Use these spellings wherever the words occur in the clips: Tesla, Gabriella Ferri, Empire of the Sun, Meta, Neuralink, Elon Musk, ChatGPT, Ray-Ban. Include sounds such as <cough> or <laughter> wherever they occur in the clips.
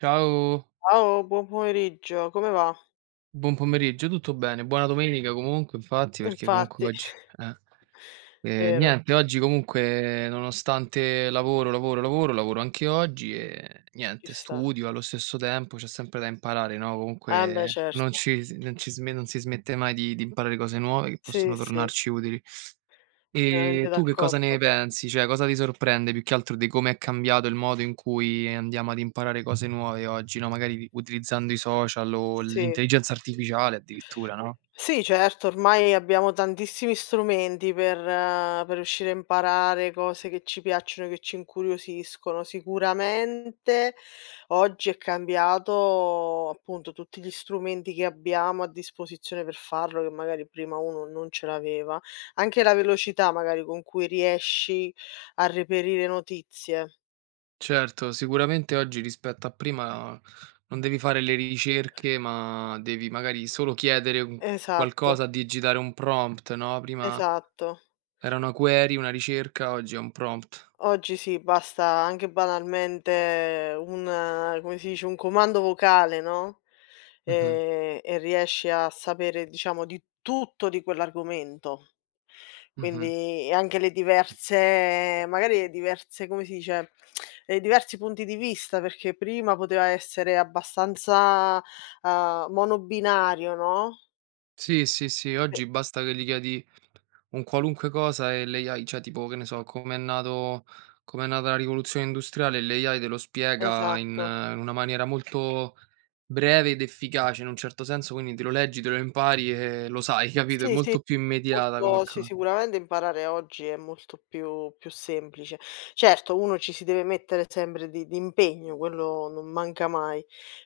Ciao, Ciao, buon pomeriggio, come va? buon pomeriggio, tutto bene, buona domenica comunque infatti perché comunque Infatti, oggi eh, vero, niente oggi comunque nonostante lavoro, lavoro, lavoro, lavoro anche oggi e ci niente sta. studio allo stesso tempo, c'è sempre da imparare, no, Ah, beh comunque certo. Non si smette mai di imparare cose nuove che Sì, possono sì, tornarci utili. pienamente E tu che cosa d'accordo. ne pensi? Cioè, cosa ti sorprende più che altro di come è cambiato il modo in cui andiamo ad imparare cose nuove oggi, no, magari utilizzando i social o Sì. l'intelligenza artificiale addirittura, no? Sì, certo, ormai abbiamo tantissimi strumenti per riuscire a imparare cose che ci piacciono, che ci incuriosiscono. Sicuramente oggi è cambiato, appunto, tutti gli strumenti che abbiamo a disposizione per farlo, che magari prima uno non ce l'aveva. Anche la velocità magari con cui riesci a reperire notizie. Certo, sicuramente oggi rispetto a prima non devi fare le ricerche, ma devi magari solo chiedere un Esatto, qualcosa, digitare un prompt, no, prima esatto. era una query, una ricerca, oggi è un prompt. Oggi sì, basta anche banalmente un come si dice, un comando vocale, no, Mh-mh, e riesci a sapere, diciamo, di tutto di quell'argomento. mh-mh. Quindi e anche le diverse, come si dice, i diversi punti di vista, perché prima poteva essere abbastanza, monobinario, no, Sì, sì, sì, e oggi basta che gli chiedi un qualunque cosa e l'AI cioè tipo, che ne so, come è nata la rivoluzione industriale, l'AI te lo spiega in esatto. In una maniera molto breve ed efficace in un certo senso, quindi te lo leggi, te lo impari e lo sai, <laughs> capito? È Sì, sì. molto più immediata come Molto sì, co. sicuramente imparare oggi è molto più semplice. Certo, uno ci si deve mettere sempre di impegno, quello non manca mai,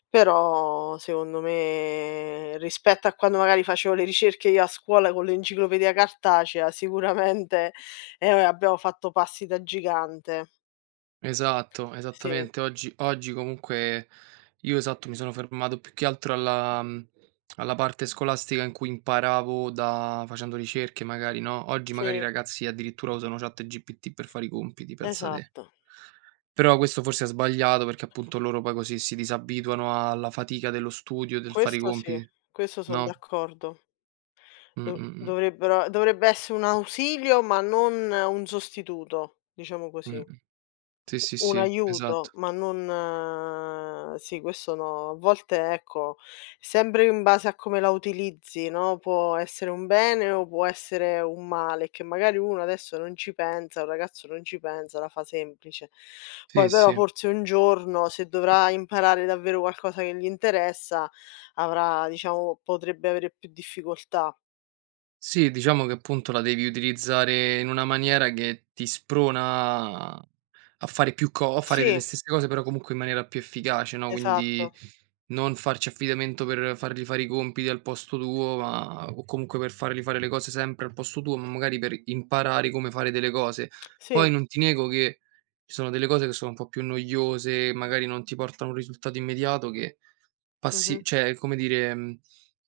però secondo me rispetto a quando magari facevo le ricerche io a scuola con l'enciclopedia cartacea sicuramente, abbiamo fatto passi da gigante. Esatto, Sì, esattamente. Oggi comunque io esatto, mi sono fermato più che altro alla alla parte scolastica in cui imparavo da facendo ricerche magari, no, oggi magari i sì, ragazzi addirittura usano ChatGPT per fare i compiti, pensa te. esatto. Però questo forse è sbagliato perché appunto loro poi così si disabituano alla fatica dello studio, del fare i Questo sì, compiti, questo son no? d'accordo. Mh, Do mh, mh, dovrebbero Dovrebbe essere un ausilio, ma non un sostituto, diciamo così. mh-mh. Sì, sì, Un sì, aiuto, esatto. ma non sì, questo no. A volte, ecco, sempre in base a come la utilizzi, no, può essere un bene o può essere un male, che magari uno adesso non ci pensa, un ragazzo non ci pensa, la fa semplice. Poi Sì, però sì. forse un giorno, se dovrà imparare davvero qualcosa che gli interessa, avrà, diciamo, potrebbe avere più difficoltà. Sì, diciamo che appunto la devi utilizzare in una maniera che ti sprona a fare più co a fare delle Sì. stesse cose, però comunque in maniera più efficace, no, Esatto. quindi non farci affidamento per fargli fare i compiti al posto tuo, ma o comunque per fargli fare le cose sempre al posto tuo, ma magari per imparare come fare delle cose. Sì. Poi non ti nego che ci sono delle cose che sono un po' più noiose, magari non ti portano un risultato immediato che Mh-mh. passi cioè come dire, mhmm,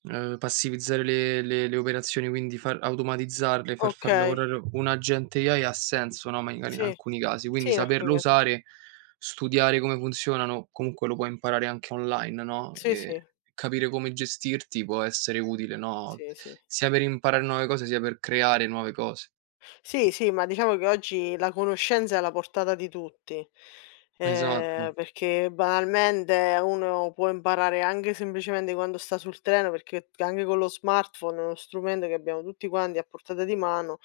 ehm, passivizzare le operazioni, quindi far automatizzarle, far Okay. lavorare un agente AI ha senso, no, magari in Sì. alcuni casi, quindi Sì, in alcuni saperlo casi sì. usare, studiare come funzionano, comunque lo puoi imparare anche online, no, Sì, sì. capire come gestirti può essere utile, no, Sì, sì. sia per imparare nuove cose, sia per creare nuove cose. Sì, sì, ma diciamo che oggi la conoscenza è alla portata di tutti, Esatto, perché banalmente uno può imparare anche semplicemente quando sta sul treno, perché anche con lo smartphone è uno strumento che abbiamo tutti quanti a portata di mano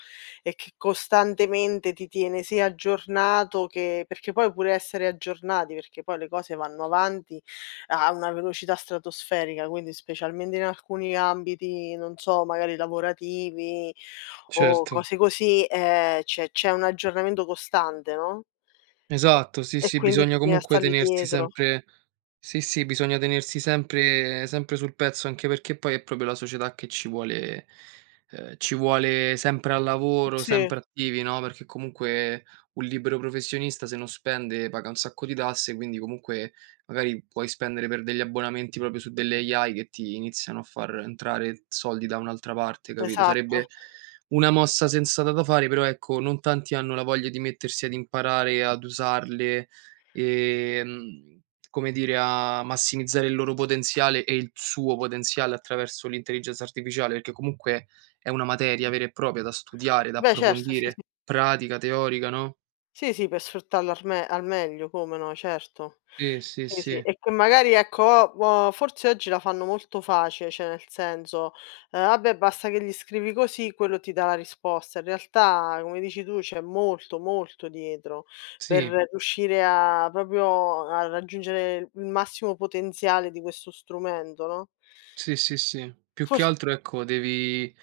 e che costantemente ti tiene sia aggiornato, che perché poi pure essere aggiornati, perché poi le cose vanno avanti a una velocità stratosferica, quindi specialmente in alcuni ambiti, non so, magari lavorativi o certo. cose così, c'è un aggiornamento costante, no, e Esatto, sì, e sì, quindi bisogna bisogna comunque stargli tenersi dietro. sempre sì, sì, bisogna tenersi sempre sul pezzo, anche perché poi è proprio la società che ci vuole sempre al lavoro, Sì, sempre attivi, no, perché comunque un libero professionista se non spende paga un sacco di tasse, quindi comunque magari puoi spendere per degli abbonamenti proprio su delle AI che ti iniziano a far entrare soldi da un'altra parte, capito? esatto. Sarebbe una mossa sensata da fare, però ecco, non tanti hanno la voglia di mettersi ad imparare ad usarle, ehm, come dire, a massimizzare il loro potenziale e il suo potenziale attraverso l'intelligenza artificiale, perché comunque è una materia vera e propria da studiare, da Beh certo, sì, approfondire, sì. pratica, teorica, no? Sì, sì, per sfruttarla al meglio, come no, certo. Sì, sì, Sì, sì, sì. e che magari ecco, forse oggi la fanno molto facile, cioè nel senso, "Vabbè basta che gli scrivi così, quello ti dà la risposta." In realtà, come dici tu, c'è molto, molto dietro per Sì. riuscire a proprio a raggiungere il massimo potenziale di questo strumento, no? Sì, sì, sì. Più che Fors altro, ecco, devi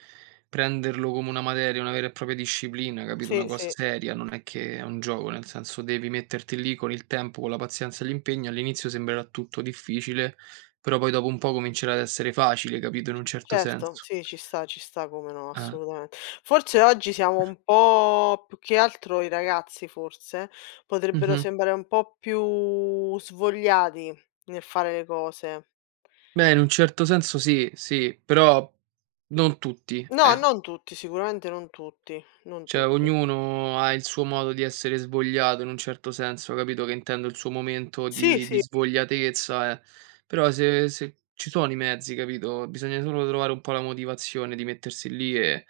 prenderlo come una materia, una vera e propria disciplina, capito, una Sì, cosa sì. seria, non è che è un gioco, nel senso devi metterti lì con il tempo, con la pazienza e l'impegno. All'inizio sembrerà tutto difficile, però poi dopo un po' comincerà ad essere facile, capito, in un certo Certo, senso. sì, ci sta, come no, Eh. assolutamente. Forse oggi siamo un po' più, che altro i ragazzi forse, potrebbero Mh-mh. sembrare un po' più svogliati nel fare le cose. Beh, in un certo senso sì, sì, però non tutti, No, eh. non tutti, sicuramente non tutti, non Cioè tutti. ognuno ha il suo modo di essere svogliato in un certo senso, capito che intendo? Il suo momento Sì, di sì. svogliatezza, eh. Però se ci sono i mezzi, capito? Bisogna solo trovare un po' la motivazione di mettersi lì e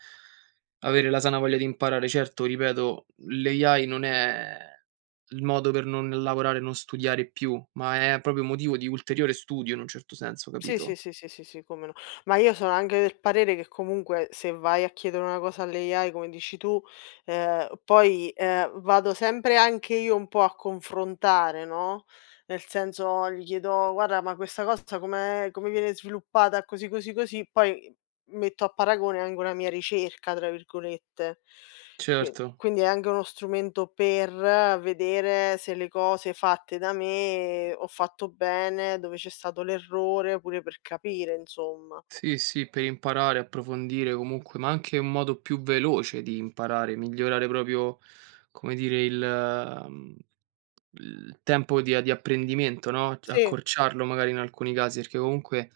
avere la sana voglia di imparare. Certo, ripeto, l'AI non è il modo per non lavorare e non studiare più, ma è proprio motivo di ulteriore studio in un certo senso, Sì, sì, capito? sì, sì, sì, sì, come no. Ma io sono anche del parere che comunque se vai a chiedere una cosa all'AI, come dici tu, vado sempre anche io un po' a confrontare, no, nel senso gli chiedo: "Guarda, ma questa cosa come viene sviluppata così, così, così", poi metto a paragone anche una mia "ricerca" tra virgolette. Qui Certo. quindi è anche uno strumento per vedere se le cose fatte da me ho fatto bene, dove c'è stato l'errore, pure per capire, insomma. Sì, sì, per imparare, approfondire comunque, ma anche un modo più veloce di imparare, migliorare proprio, come dire, il tempo di apprendimento, no, c Sì, accorciarlo magari in alcuni casi, perché comunque,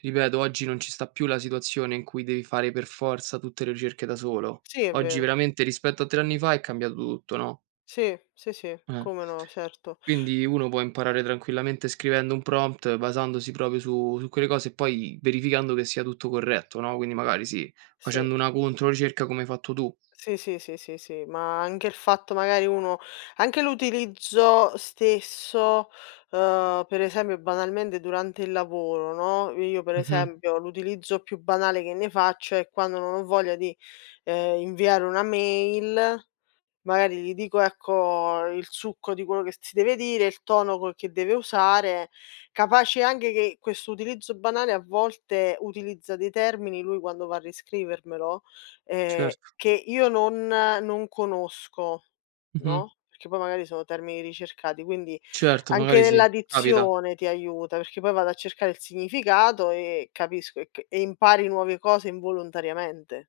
ripeto, oggi non ci sta più la situazione in cui devi fare per forza tutte le ricerche da solo. sì è Oggi vero. veramente rispetto a 3 anni fa è cambiato tutto, no, Sì, sì, sì, eh. come no, certo, Quindi uno può imparare tranquillamente scrivendo un prompt, basandosi proprio su quelle cose e poi verificando che sia tutto corretto, no, quindi magari sì, sì. facendo una controricerca come hai fatto tu. Sì, sì, sì, sì, sì, ma anche il fatto magari uno anche l'utilizzo stesso, per esempio banalmente durante il lavoro, no, io per Mh-mh, esempio l'utilizzo più banale che ne faccio è quando non ho voglia di, inviare una mail. Magari gli dico, ecco, il succo di quello che si deve dire, il tono co che deve usare, capace anche che questo utilizzo banale a volte utilizza dei termini lui quando va a riscrivermelo, certo, che io non conosco, mh-mh. no, perché poi magari sono termini ricercati, quindi Certo, anche magari sì, nella capita. dizione ti aiuta, perché poi vado a cercare il significato e capisco e c e impari nuove cose involontariamente.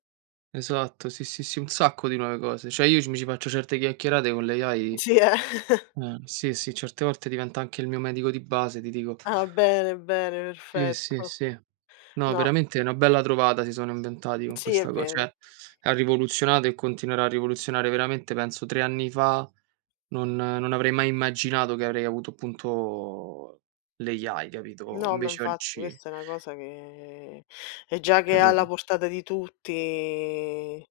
Esatto, sì, sì, sì, un sacco di nuove cose. Cioè io c Mi ci faccio certe chiacchierate con l'AI Sì, eh. <laughs> Sì, sì, certe volte diventa anche il mio medico di base, ti dico. Ah, bene, bene, Sì, sì, perfetto. sì. No, No, veramente è una bella trovata si sono inventati con sì è questa co vero. cioè ha rivoluzionato e continuerà a rivoluzionare veramente penso 3 anni fa non avrei mai immaginato che avrei avuto appunto l'AI, capito, No, ma invece infatti oggi questa è una cosa che già che è alla capito? portata di tutti,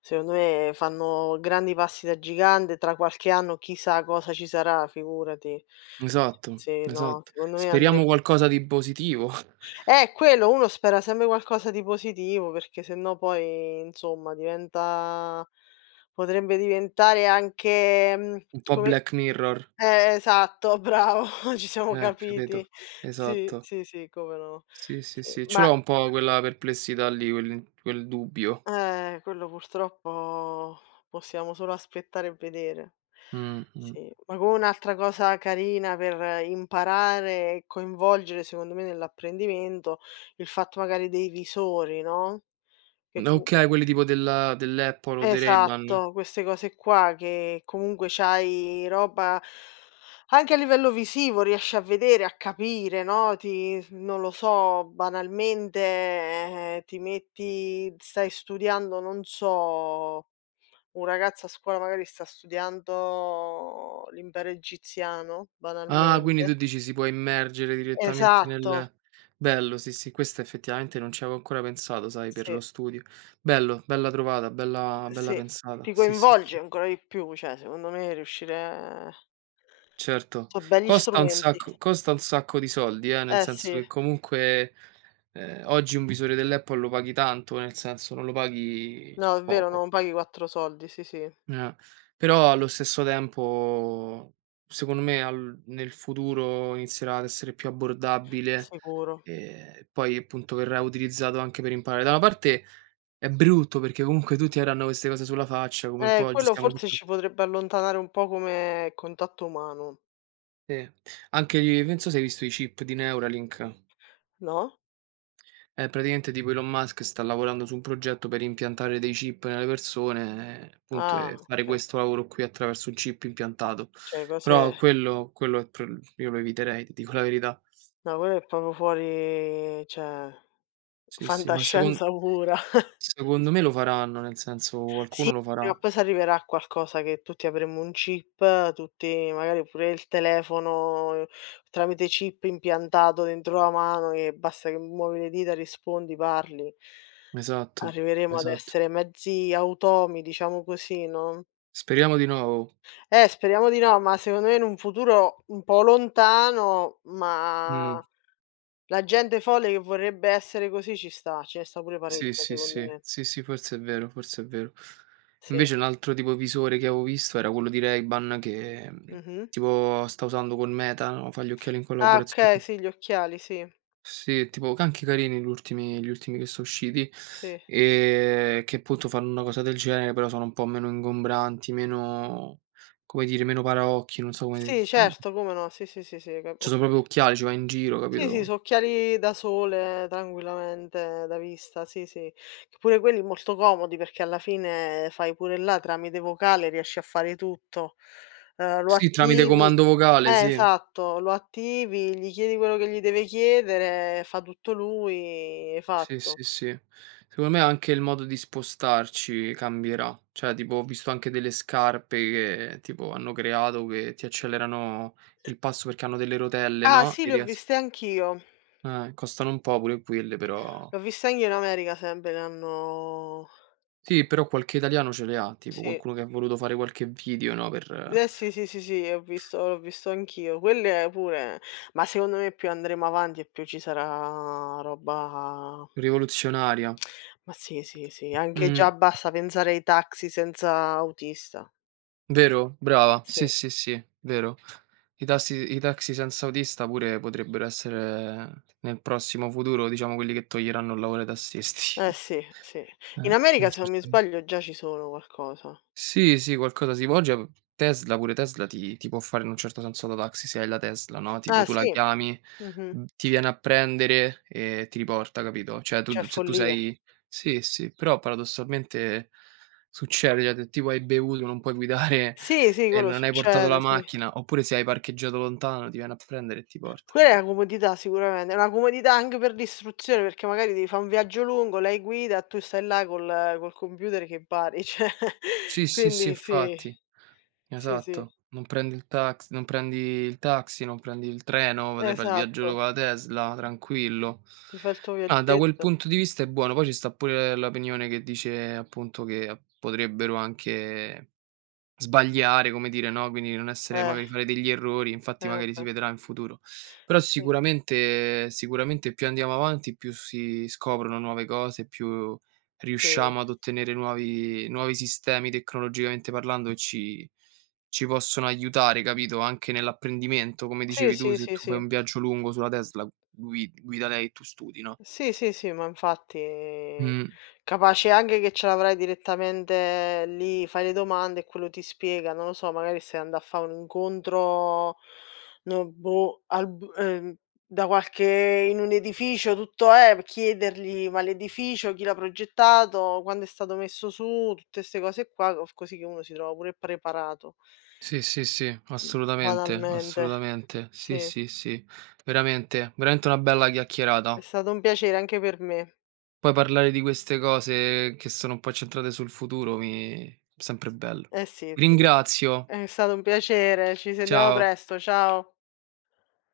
secondo me fanno grandi passi da gigante, tra qualche anno chissà cosa ci sarà, figurati. Esatto, Sì, no, esatto. secondo me Speriamo andre qualcosa di positivo, <laughs> quello, uno spera sempre qualcosa di positivo, perché se no poi insomma diventa potrebbe diventare anche, mhmm, un po' come Black Mirror. eh, esatto, bravo, <laughs> ci siamo Capito? capiti. Sì, Esatto. sì, sì, come no. Sì, sì, Sì, sì, ce ma l'ho un po' quella perplessità lì, quel dubbio. Quello purtroppo possiamo solo aspettare e vedere. Mh, mh. Sì, ma come un'altra cosa carina per imparare e coinvolgere, secondo me, nell'apprendimento, il fatto magari dei visori, no, che N com okay, quelli tipo della dell'Apple o dei Ray-Ban. esatto, queste cose qua che comunque c'hai roba anche a livello visivo riesci a vedere, a capire, no, ti non lo so, banalmente, ti metti stai studiando, non so, un ragazzo a scuola magari sta studiando l'impero egiziano, Ah, quindi tu banalmente. dici si può immergere direttamente Esatto, nel bello, sì, sì, questa effettivamente non ci avevo ancora pensato, sai, per lo sì, studio. Bello, bella trovata, bella sì, pensata. ti Sì, sì, coinvolge sì, ancora di più, cioè secondo me riuscire certo. so' begli strumenti. Costa un sacco di soldi, nel Eh senso sì. che comunque, oggi un visore dell'Apple lo paghi tanto, nel senso non lo paghi No, è vero, poco. non paghi 4 soldi, sì, sì, Eh, però allo stesso tempo secondo me al nel futuro inizierà ad essere più abbordabile sicuro. e poi appunto verrà utilizzato anche per imparare. Da una parte è brutto perché comunque tutti avranno queste cose sulla faccia, come un po' oggi Quello stiamo forse tutti ci potrebbe allontanare un po' come contatto umano, sì, anche gli penso se hai visto i chip di Neuralink. no? Praticamente tipo Elon Musk sta lavorando su un progetto per impiantare dei chip nelle persone, appunto, Ah, e fare okay. questo lavoro qui attraverso un chip impiantato. Cioè Però cose quello è pr io lo eviterei, ti dico la verità. No, quello è proprio fuori, cioè, Sì, sì, ma secon fantascienza pura. <laughs> secondo me lo faranno, nel senso Sì, qualcuno lo prima o farà. poi s'arriverà a qualcosa che tutti avremo un chip, tutti magari pure il telefono tramite chip impiantato dentro la mano, che basta che muovi le dita, rispondi, parli. Esatto, Arriveremo ad esatto. essere mezzi automi, diciamo così, no, Speriamo di no, oh. Speriamo di no, ma secondo me in un futuro un po' lontano, ma Mh. la gente folle che vorrebbe essere così ci sta, ce ne sta pure Sì, parecchia sì, secondo sì. me. Sì, sì, forse è vero, forse è vero. Sì. Invece un altro tipo visore che avevo visto era quello di Ray-Ban che, Mh-mh. tipo sta usando con Meta, no, fa gli occhiali in Ah collaborazio okay, sì, gli occhiali, sì. sì, tipo ca anche carini gli ultimi che so' usciti, Sì. Che appunto fanno una cosa del genere, però sono un po' meno ingombranti, meno come dire, meno paraocchi, non so come Sì certo, come no. Sì, sì, sì, sì, hai cap cioè o so' proprio occhiali, ci vai in giro, sì, sì, capito? so' occhiali da sole tranquillamente, da vista, sì, sì. Che pure quelli molto comodi perché alla fine fai pure là tramite vocale riesci a fare tutto. Lo Sì, tramite attivi comando vocale, Eh, sì. esatto, lo attivi, gli chiedi quello che gli deve chiedere, fa tutto lui, e Sì, fatto. sì, sì. Secondo me anche il modo di spostarci cambierà. Cioè, tipo, ho visto anche delle scarpe che, tipo, hanno creato che ti accelerano il passo perché hanno delle rotelle, Ah no, sì, e li ho ries viste anch'io. Costano un po' pure quelle, però Li ho viste anch'io in America sempre, li hanno sì, però qualche italiano ce le ha, tipo sì. qualcuno che ha voluto fare qualche video, no, per Eh sì, sì, sì, sì, ho visto l'ho visto anch'io. Quelle pure Ma secondo me più andremo avanti e più ci sarà roba. rivoluzionaria. Ma sì, sì, sì, anche Mh. già basta pensare ai taxi senza autista. Vero, brava. Sì. Sì, sì, sì, vero. I taxi senza autista pure potrebbero essere nel prossimo futuro, diciamo, quelli che toglieranno il lavoro ai tassisti. Eh <laughs> sì, sì. In Eh, America se non mi certo. sbaglio già ci sono qualcosa. Sì, sì, qualcosa si può. Oggi av Tesla pure Tesla ti ti può fare in un certo senso da taxi se hai la Tesla, no, tipo Ah tu la sì? chiami, Mh-mh. Ti viene a prendere e ti riporta, capito? Cioè tu Cioè d se tu follia. sei sì, sì, però paradossalmente succede, cioè se tipo hai bevuto, non puoi guidare Sì, sì, e quello non hai portato la succede, sì. macchina, oppure se hai parcheggiato lontano, ti viene a prendere e ti porta, Quella è la capito? comodità sicuramente, è una comodità anche per l'istruzione, perché magari devi fa' un viaggio lungo, lei guida, tu stai là col computer che impari, cioè Sì, <laughs> sì, sì, quindi sì. infatti. Sì, sì, Esatto. Non prendi il taxi, non prendi il treno, te fai il viaggio esatto. con la Tesla, tranquillo. Ti fai il tuo Ah, da quel viaggetto. punto di vista è buono. Poi ci sta pure l'opinione che dice appunto che potrebbero anche sbagliare, come dire, no, quindi non essere Eh, magari fare degli errori, infatti eh magari si vabbè. vedrà in futuro. Però Sì, sicuramente più andiamo avanti, più si scoprono nuove cose, più sì. riusciamo ad ottenere nuovi sistemi tecnologicamente parlando che ci possono aiutare, capito, anche nell'apprendimento. Come Sì, dicevi tu, sì, se sì, tu fai sì. un viaggio lungo sulla Tesla, guida lei e tu studi, no? Sì, sì, sì, ma infatti Mh. capace anche che ce l'avrai direttamente lì, fai le domande e quello ti spiega, non lo so, magari stai andando a fa' un incontro, no, boh, al b da qualche in un edificio tutto chiedergli: "Ma l'edificio chi l'ha progettato, quando è stato messo su", tutte 'ste cose qua, co così che uno si trova pure preparato. Sì, sì, sì, mhmm, assolutamente, Banalmente. assolutamente. Sì, Sì, sì, sì. Veramente, una bella è chiacchierata. stato un piacere anche per me. Poi parlare di queste cose che sono un po' centrate sul futuro mi sempre bello. Eh sì, sì. Ringrazio. È stato un piacere, ci sentiamo Ciao. presto, ciao.